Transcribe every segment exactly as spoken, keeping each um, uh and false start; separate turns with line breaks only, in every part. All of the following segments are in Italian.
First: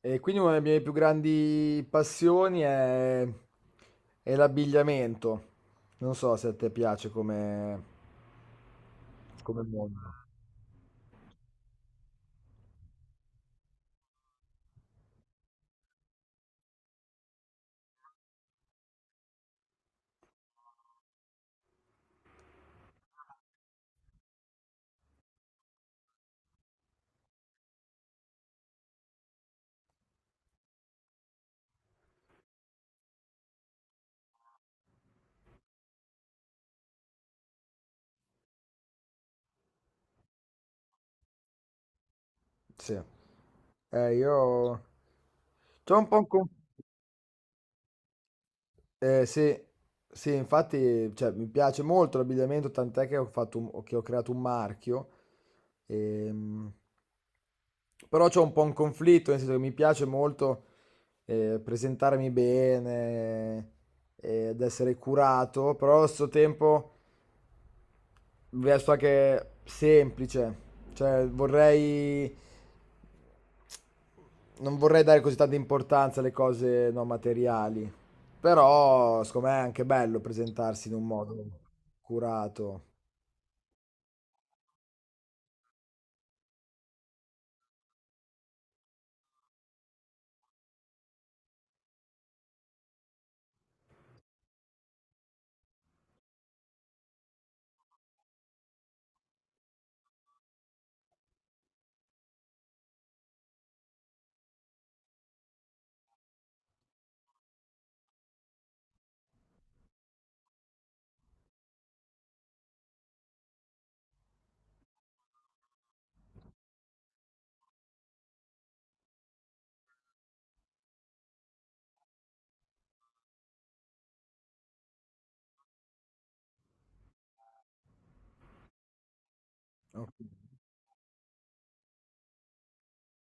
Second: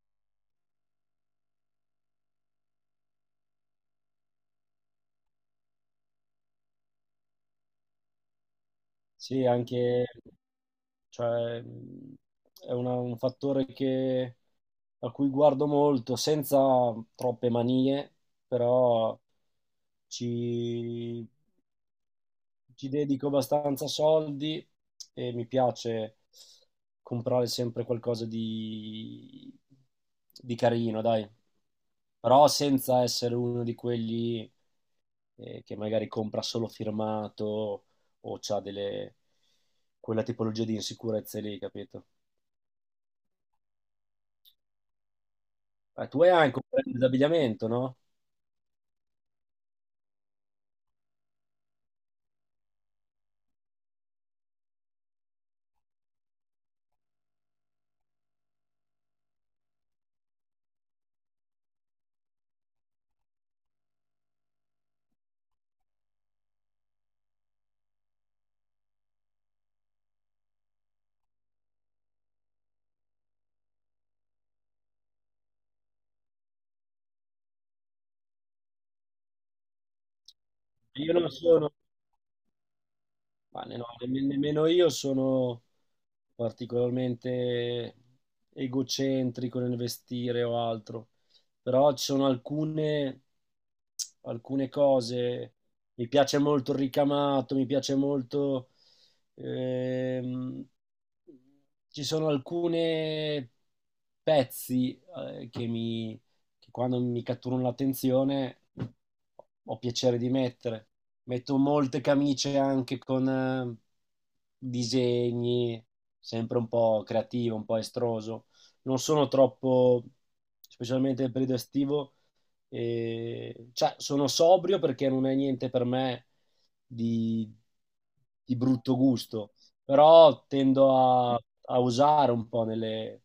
E quindi una delle mie più grandi passioni è, è l'abbigliamento. Non so se a te piace come,
Sì,
come mondo.
anche, cioè, mh, è una- un fattore che- a cui guardo molto, senza troppe manie, però ci, ci dedico abbastanza soldi e mi piace comprare sempre qualcosa di, di carino, dai. Però senza essere uno di quelli eh, che magari compra solo firmato o c'ha delle... quella tipologia di insicurezze lì, capito?
Sì. Eh, io c'ho un
Eh,
po'
tu
un
hai
con-
anche un brand d'abbigliamento, no?
eh, sì, sì, infatti, cioè, mi piace molto l'abbigliamento, tant'è che ho fatto un- che ho creato un marchio. Ehm, Però c'ho un po' un conflitto, nel senso che mi piace molto eh, presentarmi bene eh, ed essere curato, però allo stesso tempo resto anche semplice. Cioè, vorrei... Non vorrei dare così tanta importanza alle cose non materiali, però secondo me è anche bello presentarsi in un
Io non
modo
sono,
curato.
Ma ne- no, nemm- nemmeno io sono particolarmente egocentrico nel vestire o altro, però ci sono alcune, alcune cose, mi piace molto il ricamato, mi piace molto, ehm, ci sono alcune pezzi, eh, che mi, che quando mi catturano l'attenzione ho piacere di mettere. Metto molte camicie anche con eh, disegni, sempre un po' creativo, un po' estroso. Non sono troppo, specialmente nel periodo estivo, eh, cioè sono sobrio perché non è niente per me di, di brutto gusto,
Ok.
però tendo a, a usare un po' nelle,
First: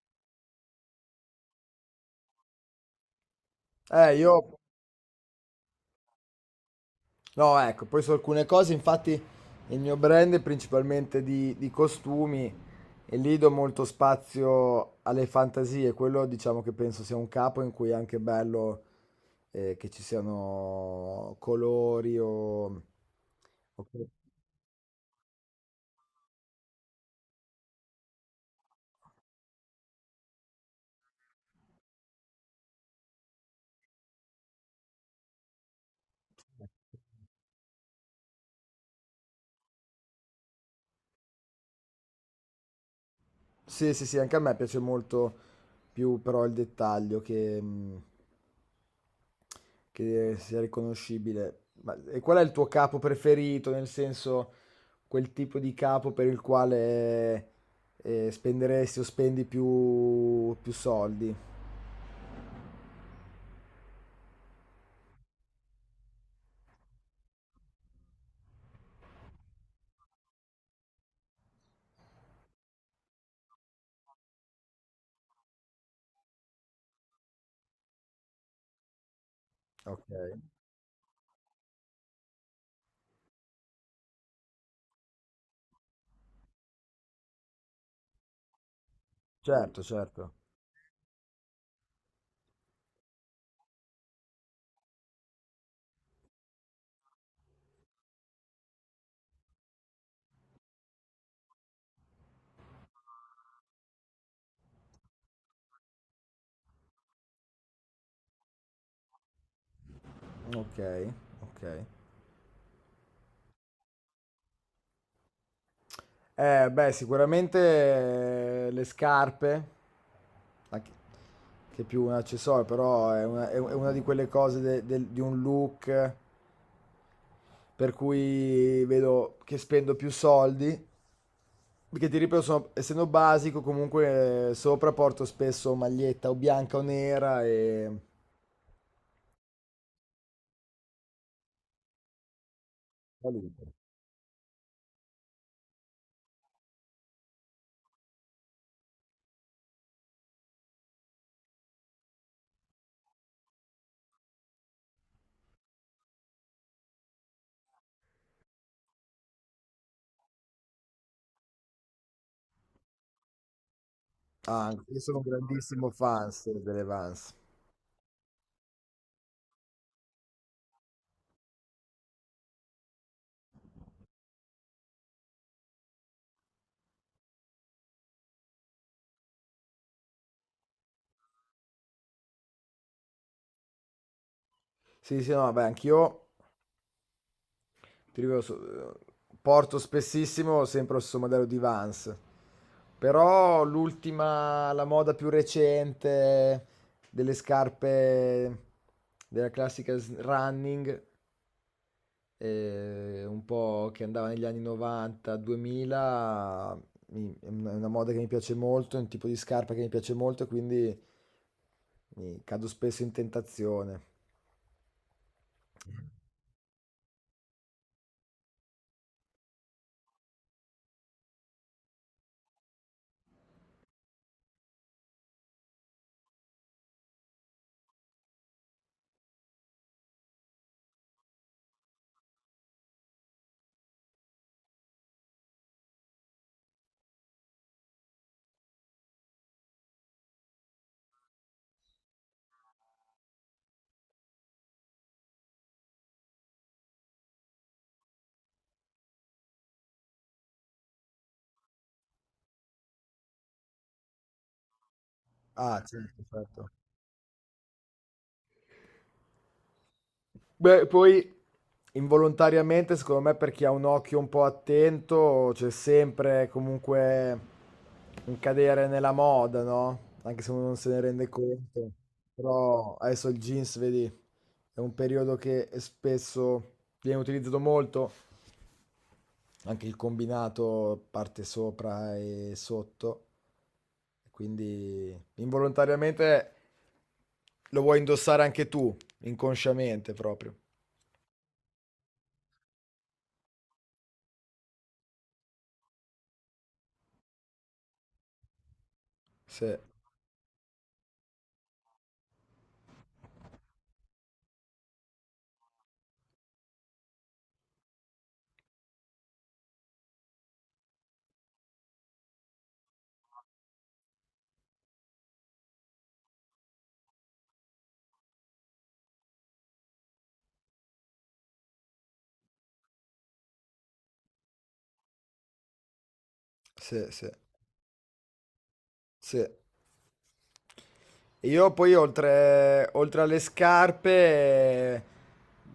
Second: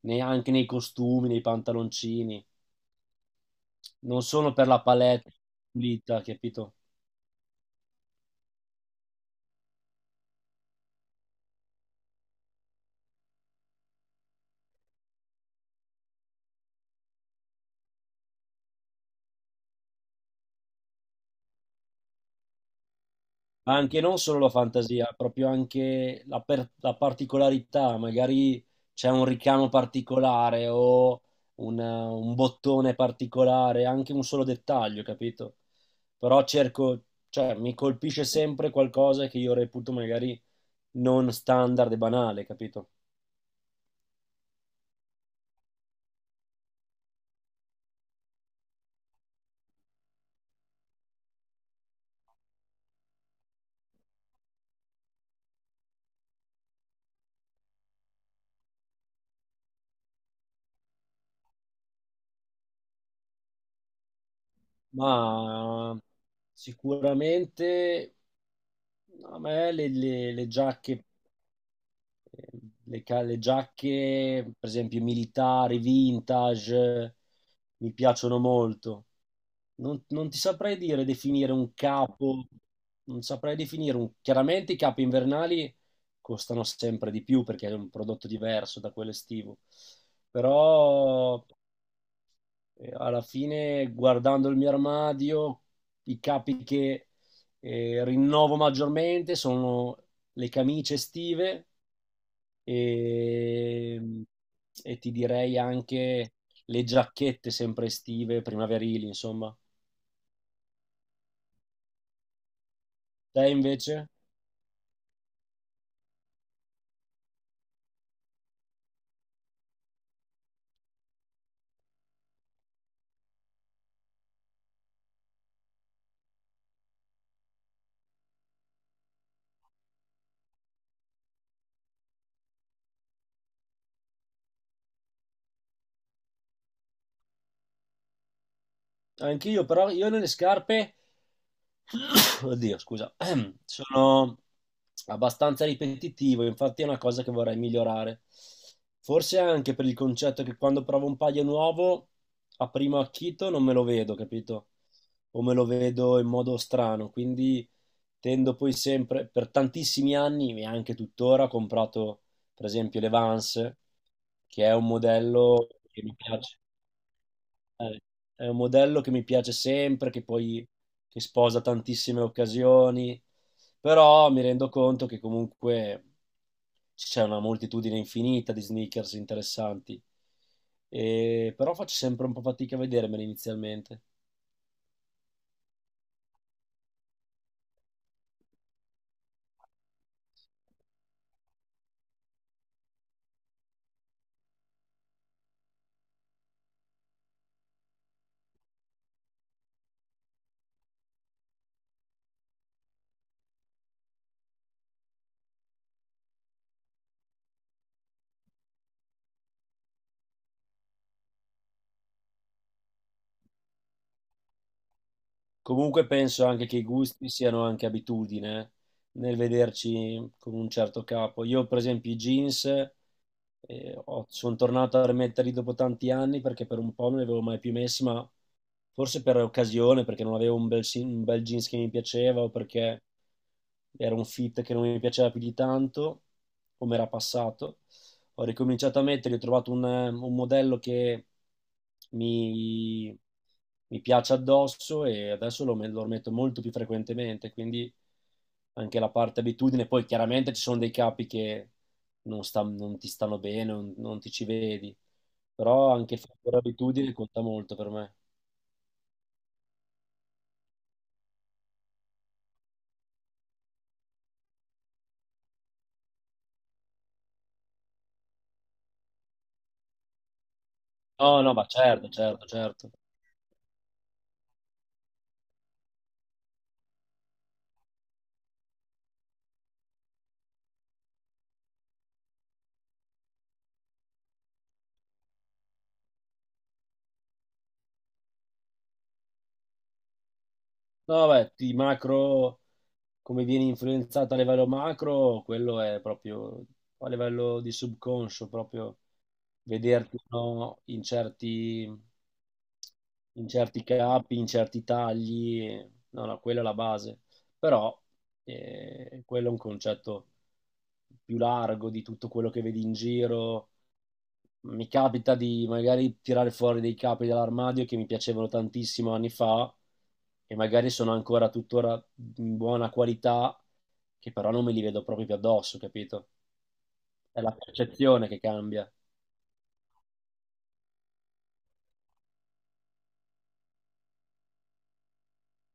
nei- anche nei costumi, nei pantaloncini
Eh,
non solo
io
per la palette pulita, capito?
No, ecco, poi su alcune cose, infatti, il mio brand è principalmente di, di costumi e lì do molto spazio alle fantasie. Quello diciamo che penso sia un capo in cui è anche bello eh, che ci siano colori o...
Ma
o-
anche non solo la fantasia, proprio anche la, per- la particolarità, magari c'è un ricamo particolare o un, eh, un bottone particolare, anche un solo dettaglio, capito? Però cerco, cioè mi colpisce sempre qualcosa che io reputo magari non standard e banale, capito?
Sì, sì, sì, anche a me piace molto più però il dettaglio che... mm, che eh, sia riconoscibile. Ma e qual è il tuo capo preferito? Nel senso, quel tipo di capo per il quale eh, spenderesti o spendi più, più soldi?
Ma sicuramente a me le, le- le giacche le, ca- le giacche, per esempio, militari, vintage, mi piacciono molto. Non,
Ok,
non ti saprei dire definire un capo, non saprei definire un... Chiaramente i capi invernali costano sempre di più perché è un prodotto diverso da quello estivo,
certo, certo.
però eh, alla fine guardando il mio armadio, i capi che eh, rinnovo maggiormente sono le camicie estive e, e ti direi anche le giacchette sempre estive, primaverili, insomma.
Ok, ok.
Te invece?
Eh, beh, sicuramente eh, le scarpe, anche- che è più un accessorio, però è una, è una di quelle cose de- del- di un look per cui vedo che spendo più soldi, perché ti ripeto, sono- essendo basico, comunque eh, sopra porto spesso maglietta o bianca o nera e...
Anch'io, però io nelle scarpe Oddio, scusa.
valuto.
Sono abbastanza ripetitivo, infatti è una cosa che vorrei migliorare. Forse anche per il concetto che quando provo un paio nuovo, a primo acchito non me lo vedo, capito? O me lo vedo in modo strano, quindi tendo poi sempre, per tantissimi anni e anche tuttora, ho comprato per esempio le Vans, che
Ah,
è un
anche io sono un
modello
grandissimo
che mi
fan
piace.
delle Vans.
Eh, È un modello che mi piace sempre, che poi che sposa tantissime occasioni, però mi rendo conto che comunque c'è una moltitudine infinita di sneakers interessanti, e, però faccio sempre un po' fatica a vedermeli inizialmente.
Sì, sì, no, vabbè, anch'io, ti ripeto, so- eh, porto spessissimo sempre lo stesso modello di Vans. Però l'ultima, la moda più recente delle scarpe della classica s- running eh, un po' che andava negli anni novanta, duemila, mi- è una è una moda che mi piace molto, è un tipo di scarpa che mi piace molto, quindi mi cado spesso in tentazione.
Comunque penso anche che i gusti siano anche abitudine eh, nel vederci con un certo capo. Io, per esempio, i jeans eh, ho- sono tornato a rimetterli dopo tanti anni perché per un po' non li avevo mai più messi, ma forse per occasione, perché non avevo un bel, si- un bel jeans che mi piaceva o perché era un fit che non mi piaceva più di tanto, come era passato ho ricominciato a metterli, ho trovato un, eh, un modello che mi, mi piace addosso e adesso lo, lo metto molto più frequentemente, quindi anche la parte abitudine, poi chiaramente ci sono dei capi che non, sta- non ti stanno bene, non, non ti ci vedi,
Ah,
però anche
certo,
fare
certo.
abitudine conta molto per me.
Beh, poi involontariamente, secondo me, per chi ha un occhio un po' attento, c'è sempre comunque un cadere nella moda, no? Anche se uno non se ne rende
No, no, ma
conto.
certo, certo, certo.
Però adesso il jeans, vedi, è un periodo che è spesso viene utilizzato molto, anche il combinato parte sopra e sotto. Quindi involontariamente lo vuoi indossare anche tu, inconsciamente proprio.
No, beh, i macro come vieni influenzato a livello macro, quello è proprio a livello di subconscio, proprio
Sì,
vederti o no, in certi, in certi capi, in certi tagli. No, no, quella è la base. Però eh, quello è un concetto più largo di tutto quello che vedi in giro, mi capita di magari tirare fuori dei capi dall'armadio che mi piacevano tantissimo anni fa e magari sono ancora tuttora in buona qualità, che però non me li vedo proprio più addosso, capito?
sì, sì,
È la percezione che cambia.
sì. E io poi oltre, oltre alle scarpe eh,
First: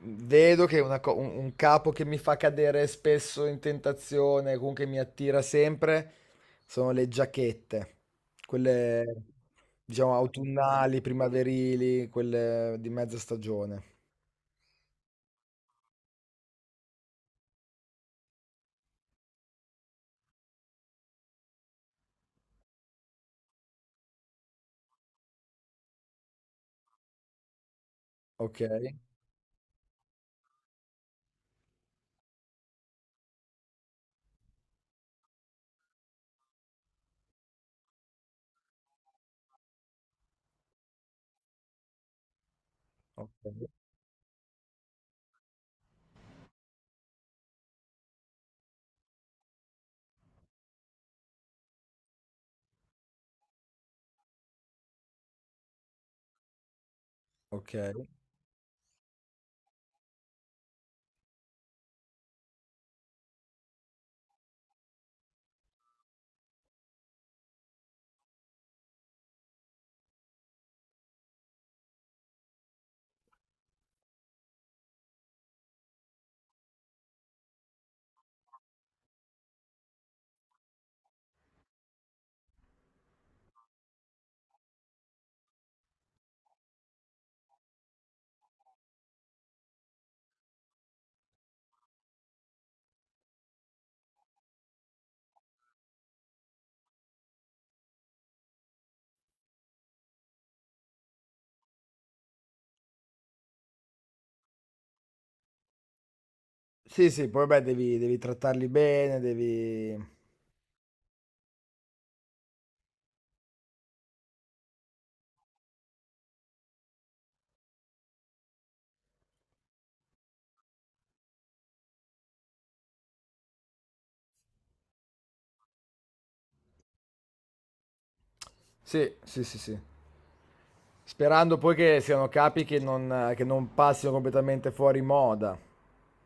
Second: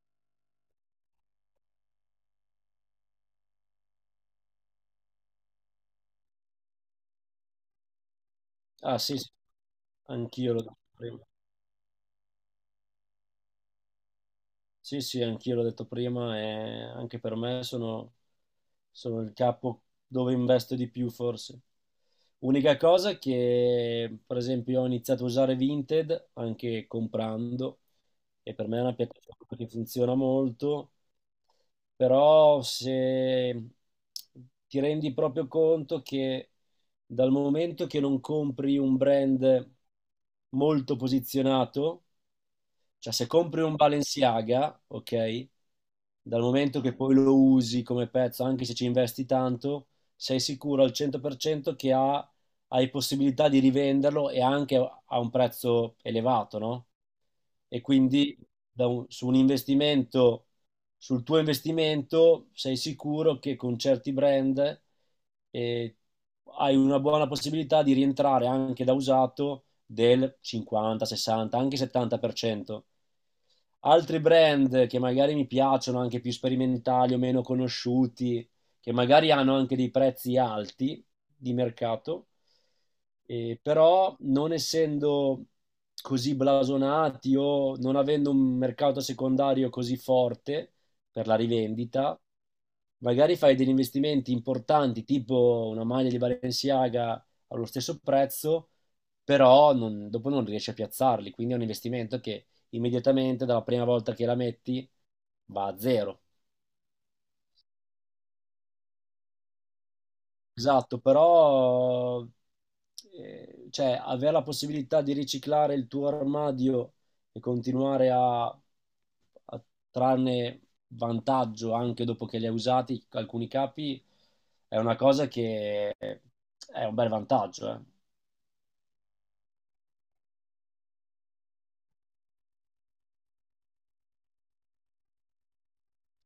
vedo che una co- un, un capo che mi fa cadere spesso in tentazione, comunque mi attira sempre, sono le giacchette,
Ah
quelle
sì, sì,
diciamo
anch'io l'ho detto
autunnali,
prima.
primaverili, quelle di mezza stagione.
Sì, sì, anch'io l'ho detto prima e anche per me sono, sono il capo dove investo di più forse. Unica cosa che, per esempio, ho iniziato a usare Vinted anche comprando e
Ok,
per me è una piattaforma che funziona molto, però se ti rendi proprio conto che dal momento che non compri un brand molto posizionato, cioè se compri
ok,
un Balenciaga, ok, dal momento che poi lo usi come pezzo, anche se ci investi tanto, sei sicuro al cento per cento che ha, hai possibilità di rivenderlo e anche a un prezzo elevato, no?
ok.
E quindi da un- su un investimento, sul tuo investimento sei sicuro che con certi brand eh, hai una buona possibilità di rientrare anche da usato del cinquanta, sessanta, anche settanta per cento altri brand che magari mi piacciono, anche più sperimentali o meno conosciuti, che magari hanno anche dei prezzi alti di mercato, eh, però non essendo così blasonati o non avendo un mercato secondario così forte per la rivendita, magari fai degli investimenti importanti, tipo una maglia di Balenciaga allo stesso prezzo, però non- dopo non riesci a piazzarli, quindi è un investimento che immediatamente dalla prima volta che la metti va a zero.
Sì, sì, poi beh, devi, devi trattarli bene, devi...
Esatto, però eh, cioè, avere la possibilità di riciclare il tuo armadio e continuare a, a trarne vantaggio anche dopo che li hai usati alcuni capi è una cosa che è un bel vantaggio, eh.
Sì, sì, sì, sì. Sperando poi che siano capi che non, che non passino completamente fuori moda.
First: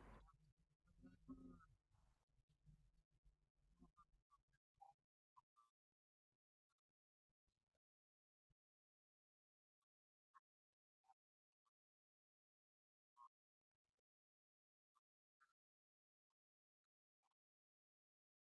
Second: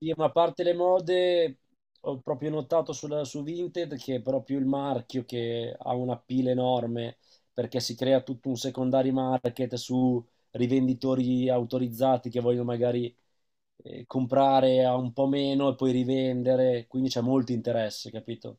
Sì, ma a parte le mode, ho proprio notato sulla- su Vinted che è proprio il marchio che ha una pila enorme perché si crea tutto un secondary market su rivenditori autorizzati che vogliono magari eh, comprare a un po' meno e poi rivendere, quindi c'è molto interesse, capito?